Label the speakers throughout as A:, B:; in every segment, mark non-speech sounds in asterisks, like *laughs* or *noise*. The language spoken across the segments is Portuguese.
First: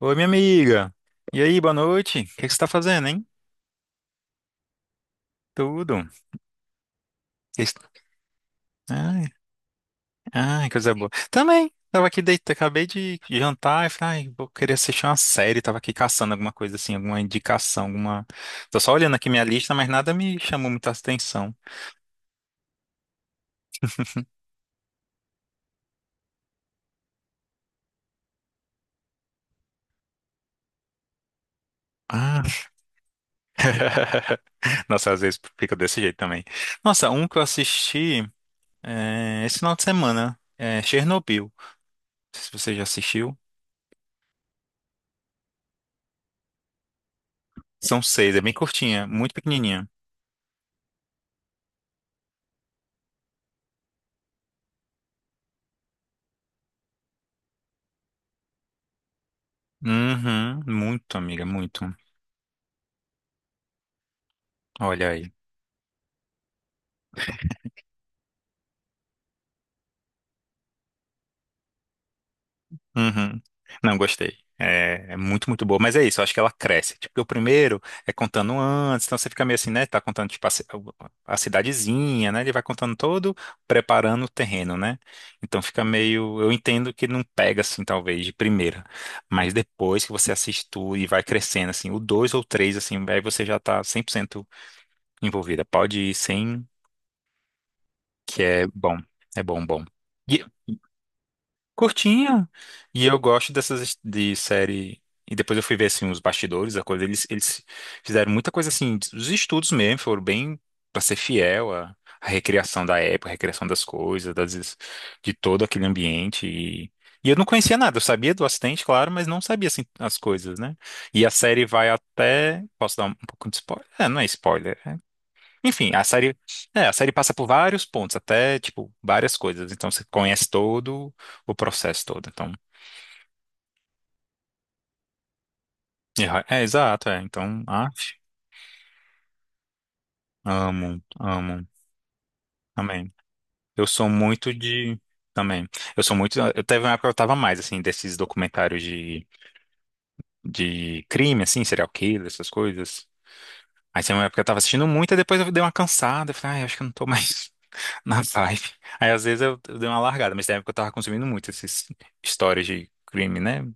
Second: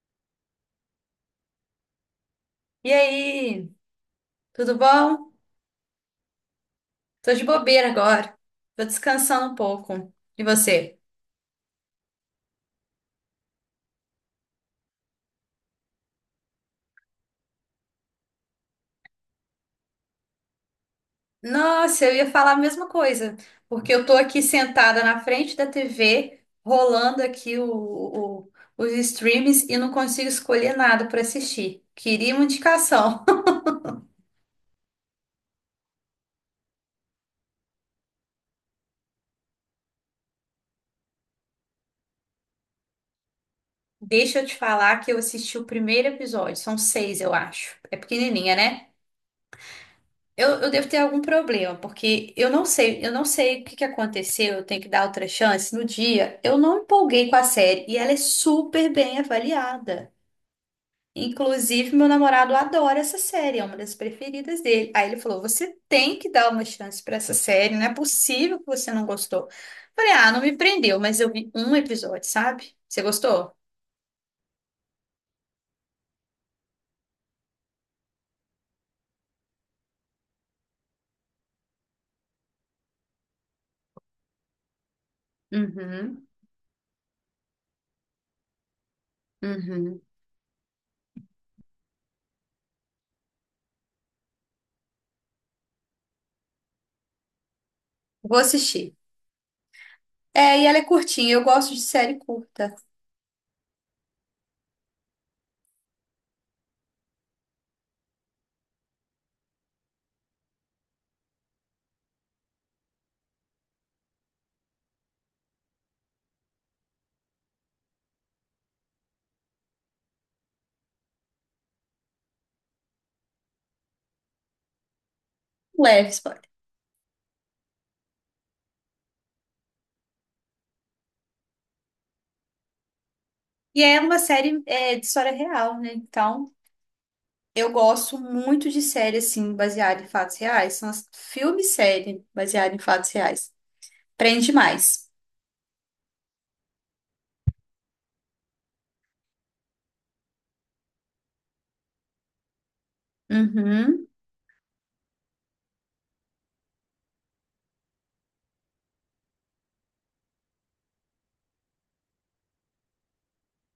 A: Oi, minha amiga. E aí, boa noite. O que que você tá
B: E
A: fazendo, hein?
B: aí, tudo bom?
A: Tudo.
B: Tô de
A: Que
B: bobeira
A: que-
B: agora. Tô
A: Ai,
B: descansando um pouco. E
A: ai, coisa
B: você?
A: boa. Também, tava aqui deitado, acabei de jantar e falei, ai, vou querer assistir uma série. Tava aqui caçando alguma coisa assim, alguma indicação, alguma. Tô só olhando aqui minha lista, mas nada me chamou muita atenção.
B: Nossa, eu ia falar a mesma coisa, porque eu tô aqui sentada na frente da TV, rolando aqui o- os streams e não consigo escolher nada pra assistir. Queria uma
A: Ah.
B: indicação.
A: *laughs* Nossa, às vezes fica desse jeito também. Nossa, um que eu assisti é, esse final de semana é Chernobyl. Não sei se você já assistiu.
B: *laughs* Deixa eu te falar que eu assisti o primeiro episódio, são seis, eu acho. É
A: São seis, é bem
B: pequenininha, né?
A: curtinha, muito pequenininha.
B: Eu devo ter algum problema, porque eu não sei o que que aconteceu, eu tenho que dar outra chance. No dia, eu não empolguei com a série e ela é super bem avaliada.
A: Uhum, muito, amiga, muito.
B: Inclusive, meu namorado adora essa série, é uma das preferidas dele.
A: Olha
B: Aí ele
A: aí.
B: falou: "Você tem que dar uma chance pra essa série, não é possível que você não gostou". Falei: "Ah, não me prendeu, mas eu vi um episódio, sabe? Você
A: Uhum.
B: gostou?
A: Não, gostei. É muito, muito boa. Mas é isso, eu acho que ela cresce. Tipo, porque o primeiro é contando antes, então você fica meio assim, né? Tá contando, tipo, a cidadezinha, né? Ele vai contando todo, preparando o terreno, né? Então fica
B: Uhum,
A: meio. Eu entendo que não pega, assim, talvez, de primeira. Mas
B: uhum.
A: depois que você assiste tudo e vai crescendo, assim, o dois ou três, assim, aí você já tá 100% envolvida. Pode ir sem,
B: Vou
A: que é
B: assistir".
A: bom. É bom, bom.
B: É, e ela é curtinha, eu gosto de série
A: Curtinha.
B: curta,
A: E eu gosto dessas de série. E depois eu fui ver assim os bastidores, a coisa. Eles fizeram muita coisa assim, os estudos mesmo, foram bem para ser fiel à recriação da época, à recriação das coisas, de todo aquele ambiente. E eu não conhecia nada, eu sabia do acidente, claro, mas não sabia assim as coisas, né? E a série vai até. Posso dar um pouco de spoiler? É, não é spoiler. Enfim, a
B: leve.
A: série, passa por vários pontos, até, tipo, várias coisas. Então, você conhece todo o processo todo. Então,
B: E é uma série é, de história real, né? Então,
A: é, exato, é. Então,
B: eu
A: ah,
B: gosto muito de série, assim, baseada em fatos reais. São
A: amo,
B: as filme e
A: amo,
B: série baseada em fatos
A: amém.
B: reais.
A: Eu sou
B: Prende
A: muito de,
B: mais.
A: também, eu sou muito, eu teve uma época que eu tava mais, assim, desses documentários de crime, assim, serial killer, essas coisas. Aí
B: Uhum,
A: tinha uma época que eu tava assistindo muito, e depois eu dei uma cansada, eu falei, ah, eu acho que eu não tô mais *laughs* na vibe. Aí, às vezes, eu dei uma largada, mas na época eu tava consumindo muito esses histórias de crime, né?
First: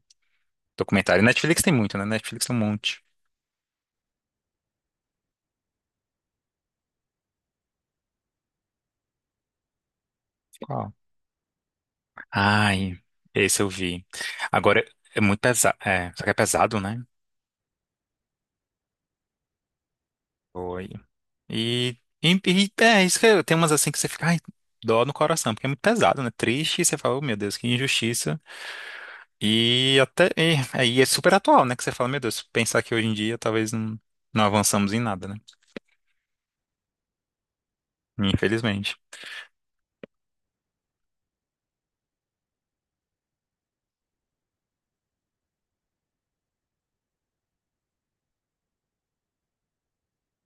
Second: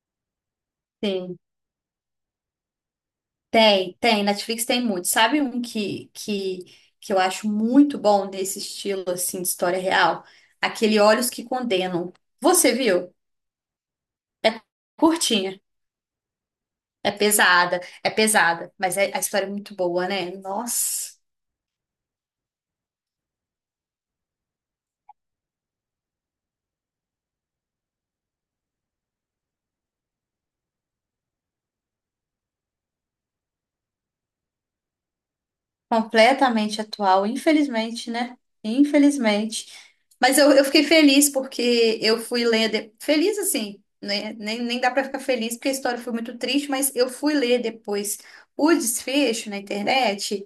A: Documentário.
B: sim.
A: Netflix tem muito, né? Netflix tem um monte.
B: Tem, tem. Netflix tem muito. Sabe um que eu acho muito bom desse estilo, assim, de história real?
A: Qual?
B: Aquele Olhos que Condenam. Você
A: Ai,
B: viu?
A: esse eu vi.
B: É
A: Agora, é muito
B: curtinha.
A: pesado. É, só que é pesado, né?
B: É pesada. É pesada. Mas é, a história é muito boa, né?
A: Foi.
B: Nossa.
A: Tem umas assim que você fica, ai, dó no coração, porque é muito pesado, né? Triste, e você fala, oh, meu Deus, que injustiça. E até, aí é super atual, né? Que você fala, meu Deus, pensar que hoje em dia talvez não, não avançamos em nada, né?
B: Completamente atual, infelizmente, né?
A: Infelizmente.
B: Infelizmente. Mas eu fiquei feliz porque eu fui ler. De- Feliz assim, né? Nem, nem dá pra ficar feliz porque a história foi muito triste, mas eu fui ler depois o desfecho na internet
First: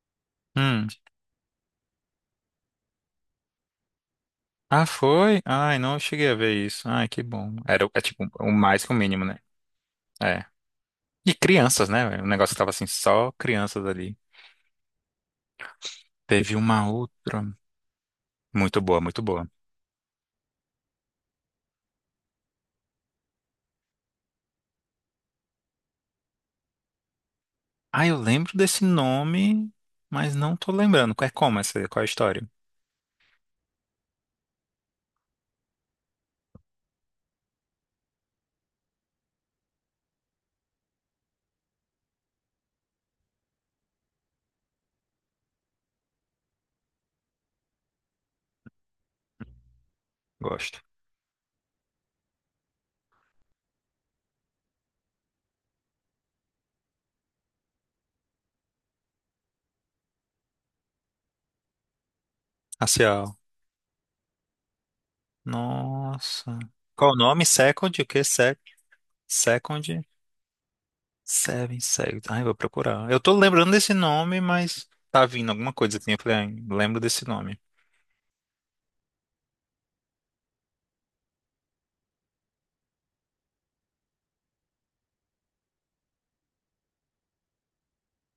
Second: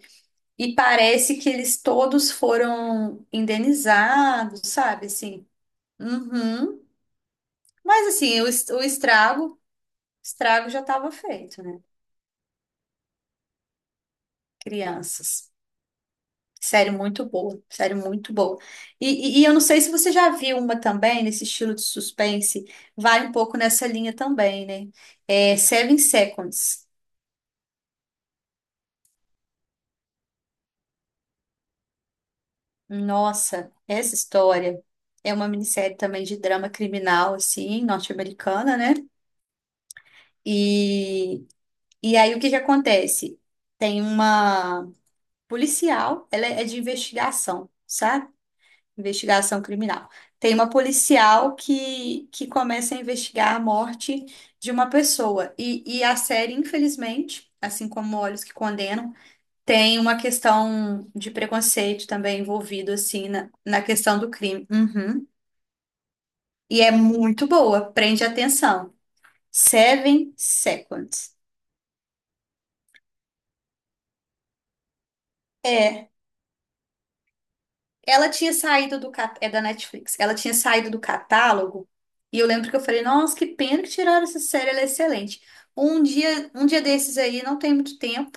B: e
A: Hum.
B: parece que eles todos foram indenizados,
A: Ah,
B: sabe?
A: foi?
B: Assim,
A: Ai, não cheguei a ver
B: uhum.
A: isso. Ai, que bom. Era, o- é
B: Mas
A: tipo
B: assim, o,
A: o
B: es-
A: mais que o mínimo, né?
B: o
A: é
B: estrago já estava
A: E
B: feito, né?
A: crianças, né? O negócio que tava assim, só crianças ali.
B: Crianças.
A: Teve uma
B: Série muito
A: outra.
B: boa, série muito boa.
A: Muito boa, muito boa.
B: Eu não sei se você já viu uma também, nesse estilo de suspense, vai um pouco nessa linha também, né? É Seven Seconds.
A: Ah, eu lembro desse nome, mas não tô lembrando. É como essa? Qual é a história?
B: Nossa, essa história é uma minissérie também de drama criminal, assim, norte-americana, né? E, aí o que que acontece? Tem uma policial, ela é de investigação, sabe? Investigação criminal. Tem uma
A: Gosto.
B: policial que começa a investigar a morte de uma pessoa. E a série, infelizmente, assim como Olhos que Condenam, tem uma questão de preconceito também envolvido, assim,
A: Racial.
B: na questão do crime. Uhum.
A: Nossa.
B: E é
A: Qual o nome?
B: muito boa,
A: Second? O quê?
B: prende
A: Se
B: atenção.
A: Second?
B: Seven Seconds.
A: Seven Seconds. Ai, vou procurar. Eu tô lembrando desse nome, mas tá vindo alguma coisa
B: É.
A: assim. Eu falei, ai, lembro desse nome.
B: Ela tinha saído do cat... é da Netflix. Ela tinha saído do catálogo e eu lembro que eu falei, nossa, que pena que tiraram essa série, ela é excelente. Um dia desses aí, não tem muito tempo,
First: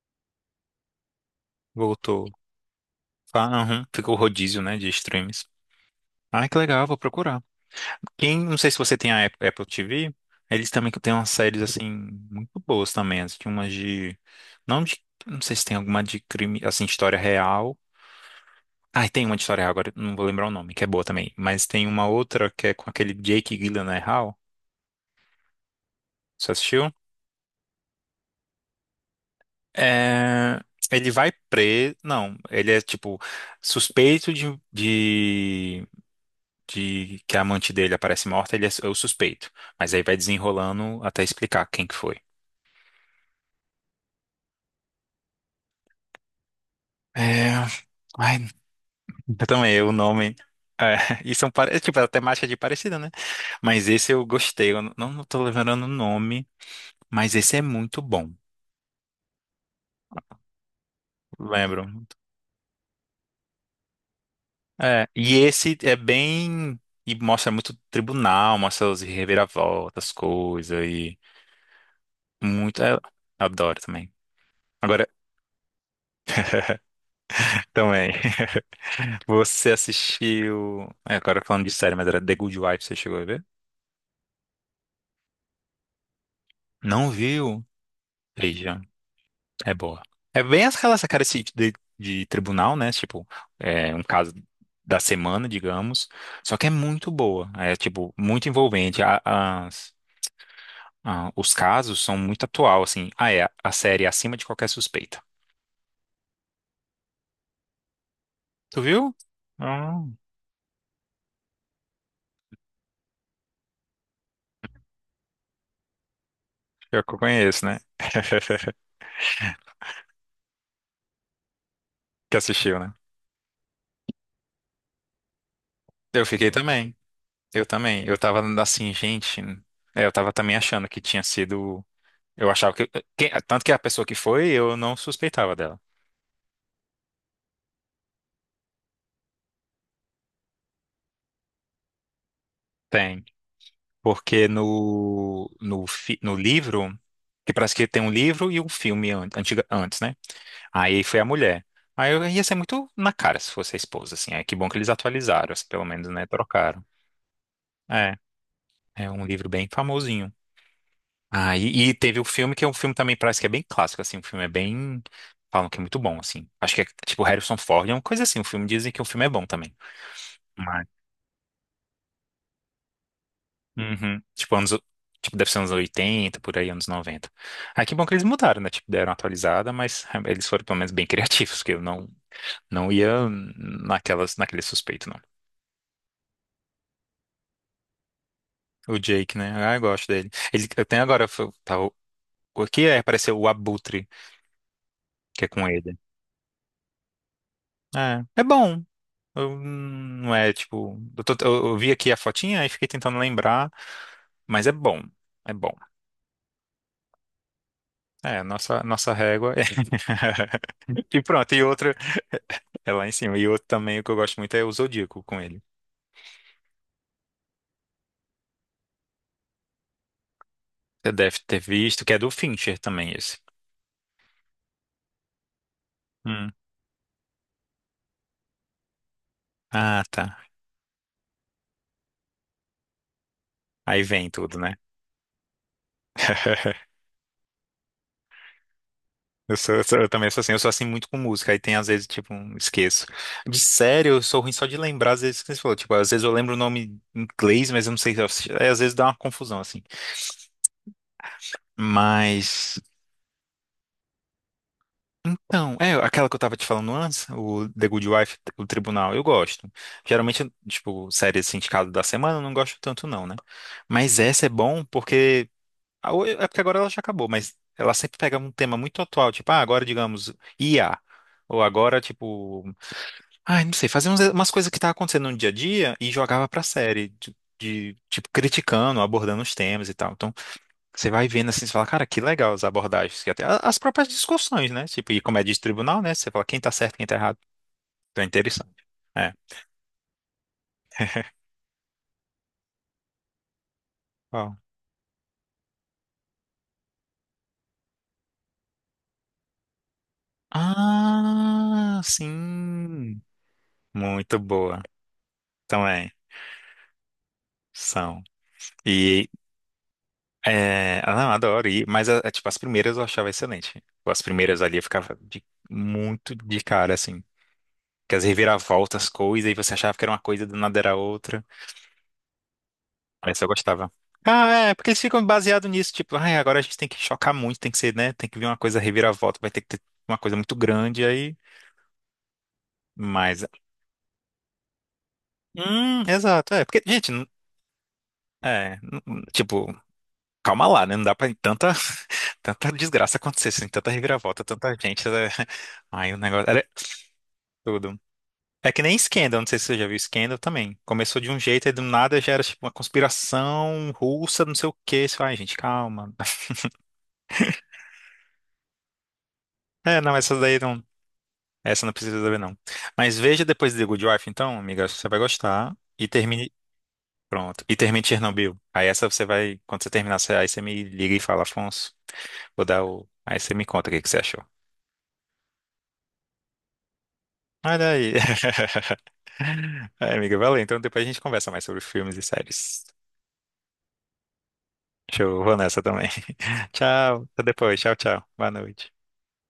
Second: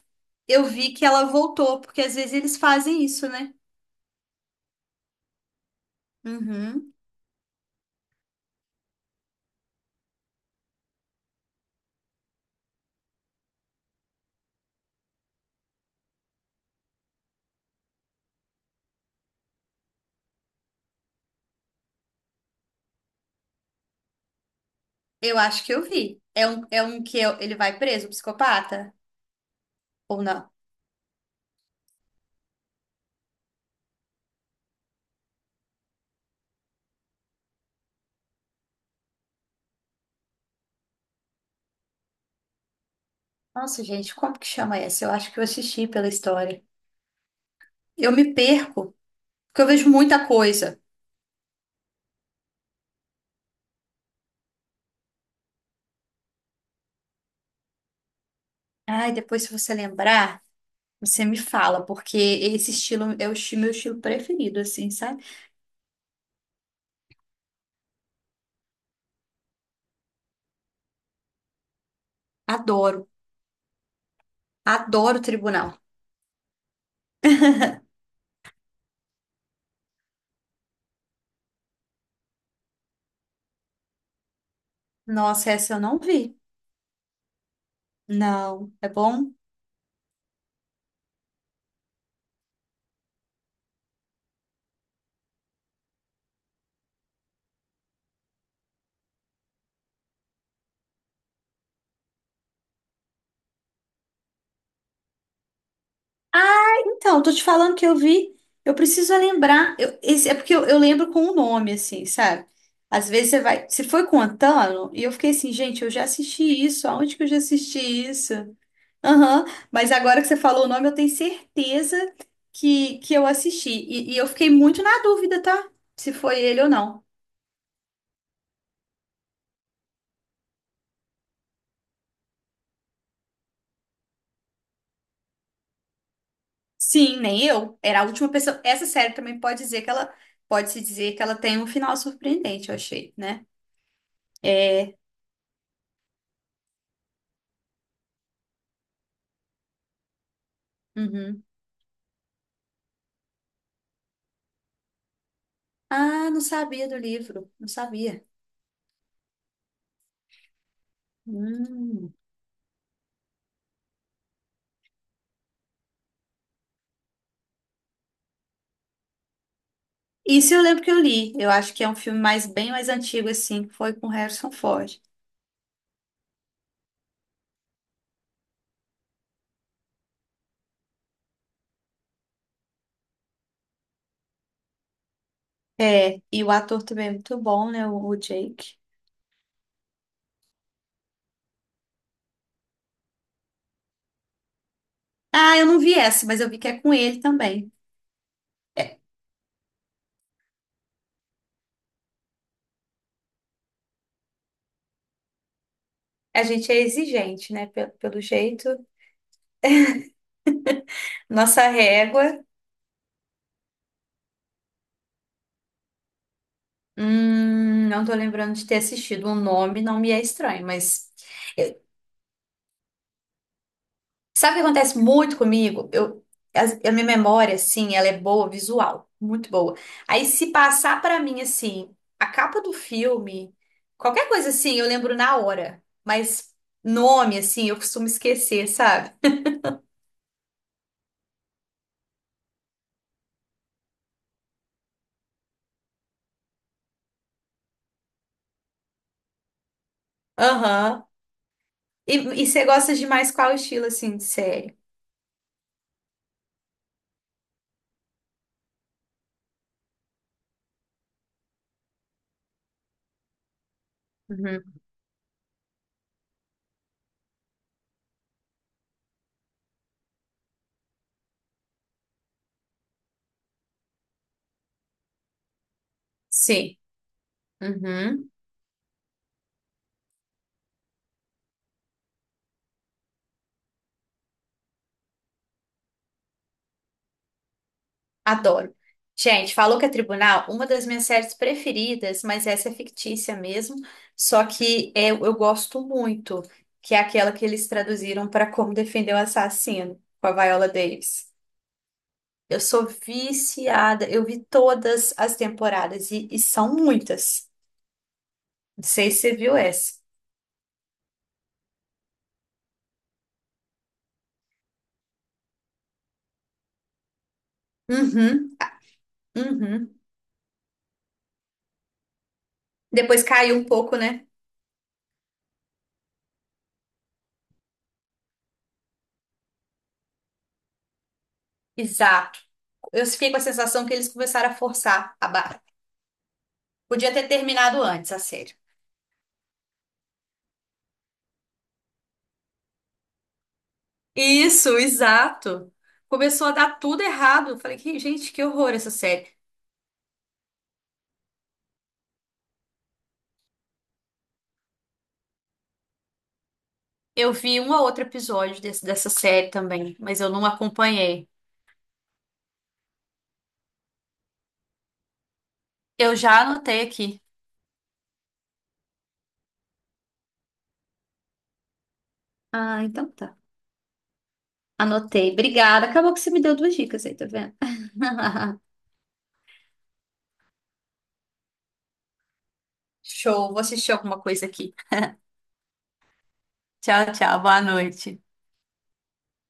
B: eu vi que ela voltou, porque às
A: Voltou.
B: vezes eles fazem isso, né?
A: Ah, uhum. Ficou rodízio, né, de streams. Ai, que legal,
B: Uhum.
A: vou procurar. Quem, não sei se você tem a Apple TV, eles também que têm umas séries assim muito boas também, assim, tinha umas de não sei se tem alguma de crime, assim, história real. Ah, tem uma de história real agora, não vou lembrar o nome, que é boa também, mas tem uma outra que é com aquele Jake Gyllenhaal.
B: Eu acho que eu vi. É
A: Você
B: um, é
A: assistiu?
B: um que eu- ele vai preso, o psicopata? Ou não?
A: É, ele vai preso, não, ele é tipo suspeito de que a amante dele aparece morta, ele é o suspeito, mas aí vai desenrolando até explicar quem que foi.
B: Nossa, gente, como que chama essa? Eu acho que eu assisti pela história.
A: É,
B: Eu me
A: ai,
B: perco,
A: *laughs* Eu
B: porque eu
A: também,
B: vejo
A: o
B: muita
A: nome.
B: coisa.
A: É, *laughs* e são, é, tipo, a temática de parecida, né? Mas esse eu gostei. Eu não tô lembrando o nome, mas esse é muito bom.
B: Ai, depois se você lembrar. Você me fala,
A: Lembro.
B: porque esse estilo é o esti- meu estilo preferido, assim,
A: É,
B: sabe?
A: e esse é bem. E mostra muito tribunal, mostra os reviravoltas, coisas e. Muito. É,
B: Adoro,
A: adoro também. Agora,
B: adoro tribunal.
A: *laughs* também. Você assistiu. É, agora falando de série, mas era The Good Wife, você chegou a ver?
B: Nossa, essa eu não vi.
A: Não viu?
B: Não,
A: Veja.
B: é bom?
A: É boa. É bem aquela essa cara esse de tribunal, né? Tipo, é um caso da semana, digamos. Só que é muito boa. É, tipo, muito envolvente. Os casos são muito atual, assim. Ah, é. A série é Acima de Qualquer Suspeita.
B: Ah, então, tô te falando que eu vi. Eu
A: Tu viu?
B: preciso lembrar.
A: Ah,
B: Eu, esse, é porque eu lembro com o nome, assim, sabe? Às vezes você vai. Você foi contando, e eu fiquei assim, gente, eu já assisti isso.
A: eu que
B: Aonde
A: eu
B: que eu já
A: conheço, né?
B: assisti isso?
A: *laughs*
B: Aham, mas agora que você falou o nome, eu tenho certeza
A: Que assistiu, né?
B: que eu assisti. Eu fiquei muito na dúvida, tá? Se
A: Eu
B: foi
A: fiquei
B: ele ou
A: também.
B: não.
A: Eu também. Eu tava assim, gente. Eu tava também achando que tinha sido. Eu achava que. Tanto que a pessoa que foi, eu não suspeitava dela.
B: Sim, nem eu. Era a última pessoa. Essa série também pode dizer que ela pode se dizer que ela tem um final surpreendente, eu achei,
A: Tem.
B: né?
A: Porque
B: É.
A: no livro, que parece que tem um livro e um filme antes, né? Aí foi a
B: Uhum.
A: mulher. Aí eu ia ser muito na cara se fosse a esposa, assim. É que bom que eles atualizaram, assim, pelo menos, né?
B: Ah, não
A: Trocaram.
B: sabia do livro. Não
A: É,
B: sabia.
A: é um livro bem famosinho. Ah, e
B: Hum.
A: teve o filme, que é um filme também parece que é bem clássico, assim. O filme é bem. Falam que é muito bom, assim. Acho que é tipo Harrison Ford, é uma coisa assim. O filme dizem que o filme é bom também.
B: Isso eu lembro que eu li. Eu acho que é um filme mais bem mais antigo, assim, que foi com
A: Uhum.
B: Harrison
A: Tipo,
B: Ford.
A: deve ser anos 80 por aí, anos 90. Ah, que bom que eles mudaram, né? Tipo, deram uma atualizada, mas ah, eles foram pelo menos bem *laughs* criativos, que eu não ia naquelas, naquele suspeito, não.
B: É, e o ator também é muito bom, né? O Jake.
A: O Jake, né? Ah, eu gosto dele. Ele, eu tenho agora, tá, o, aqui é, apareceu o Abutre, que é
B: Ah, eu
A: com
B: não vi
A: ele.
B: essa, mas eu vi que é com ele também.
A: É bom.
B: É,
A: Eu, não é, tipo. Eu vi aqui a fotinha e fiquei tentando lembrar, mas é bom. É bom.
B: a gente é exigente, né? Pe- Pelo,
A: É,
B: jeito,
A: nossa, nossa régua. *laughs* E pronto, e
B: nossa
A: outra
B: régua.
A: é lá em cima. E outro também, o que eu gosto muito é o Zodíaco com ele.
B: Não tô lembrando de ter assistido. O nome não me é estranho, mas
A: Você deve ter
B: eu-
A: visto, que é do Fincher também esse.
B: sabe o que acontece muito comigo? Eu,
A: Hum.
B: as- a, minha memória, assim, ela é boa, visual, muito boa.
A: Ah,
B: Aí
A: tá.
B: se passar pra mim, assim, a capa do filme,
A: Aí
B: qualquer
A: vem
B: coisa
A: tudo, né?
B: assim, eu lembro na hora. Mas
A: *laughs*
B: nome, assim, eu costumo esquecer, sabe?
A: Eu também sou assim, muito com música, aí tem às vezes, tipo, esqueço. De sério, eu sou ruim só de lembrar, às vezes, que você falou, tipo, às vezes eu lembro o nome em inglês, mas eu não sei, se eu- é, às vezes dá uma confusão, assim.
B: Aham. E, você
A: Mas
B: gosta de mais qual estilo, assim, de série?
A: então, é aquela que eu tava te falando antes, o The Good Wife, o Tribunal, eu gosto. Geralmente, tipo, série sindicado da semana, eu não gosto tanto não, né? Mas essa é
B: Uhum.
A: bom porque é porque agora ela já acabou, mas ela sempre pega um tema muito atual, tipo, ah, agora digamos IA, ou agora tipo, ah, não sei, fazia umas coisas que tá acontecendo no dia a dia e jogava pra
B: Sim.
A: série de, tipo
B: Uhum.
A: criticando, abordando os temas e tal. Então, você vai vendo assim, você fala, cara, que legal as abordagens, que até as próprias discussões, né? Tipo, e como é de tribunal, né? Você fala quem tá certo, quem tá errado. Então é interessante.
B: Adoro.
A: É.
B: Gente, falou que é tribunal, uma das minhas séries preferidas, mas essa é fictícia mesmo, só
A: Ó.
B: que é- eu gosto muito, que é aquela que eles traduziram para Como Defender o Assassino, com a Viola Davis.
A: Ah,
B: Eu sou
A: sim.
B: viciada, eu
A: Muito
B: vi
A: boa.
B: todas as
A: Então
B: temporadas
A: é,
B: e são muitas.
A: são.
B: Não sei se
A: E
B: você viu essa.
A: é, ah, não, adoro. E, mas tipo, as primeiras eu achava excelente. As primeiras ali eu ficava muito de cara, assim. Que as
B: Uhum,
A: reviravoltas, coisas, e você achava
B: uhum.
A: que era uma coisa, do nada era outra.
B: Depois
A: Essa eu
B: caiu um
A: gostava.
B: pouco, né?
A: Ah, é, porque eles ficam baseados nisso, tipo, ai, agora a gente tem que chocar muito, tem que ser, né? Tem que vir uma coisa reviravolta, vai ter que ter uma coisa muito grande aí.
B: Exato. Eu fiquei com a
A: Mas.
B: sensação que eles começaram a forçar a barra.
A: Exato, é. Porque, gente,
B: Podia ter terminado antes a série.
A: tipo, calma lá, né? Não dá pra tanta, *laughs* tanta desgraça acontecer, assim, tanta reviravolta, tanta
B: Isso,
A: gente, né? *laughs*
B: exato.
A: Ai, o
B: Começou
A: negócio
B: a
A: era
B: dar tudo errado. Eu Falei,
A: tudo.
B: "Que- gente, que horror
A: É que
B: essa
A: nem
B: série.
A: Scandal, não sei se você já viu Scandal também. Começou de um jeito e do nada já era tipo uma conspiração russa, não sei o quê. Você fala, Ai, gente, calma. *laughs*
B: Eu vi um ou outro episódio desse- dessa série também,
A: É, não,
B: mas eu
A: essas
B: não
A: daí não.
B: acompanhei.
A: Essa não precisa saber, não. Mas veja depois de The Good Wife, então, amiga, você vai gostar. E
B: Eu já
A: termine.
B: anotei aqui.
A: Pronto. E termine Chernobyl. Aí essa você vai. Quando você terminar, aí você me liga e fala, Afonso, vou
B: Ah,
A: dar o.
B: então tá.
A: Aí você me conta o que que você achou.
B: Anotei. Obrigada. Acabou que você me deu duas dicas aí, tá vendo?
A: Olha aí.
B: *laughs*
A: *laughs* Aí, amiga, valeu. Então depois a gente conversa mais sobre filmes e séries.
B: Show, vou assistir alguma coisa aqui.
A: Show, vou nessa também. *laughs*
B: Tchau,
A: Tchau.
B: tchau,
A: Até
B: boa
A: depois. Tchau, tchau.
B: noite.
A: Boa noite.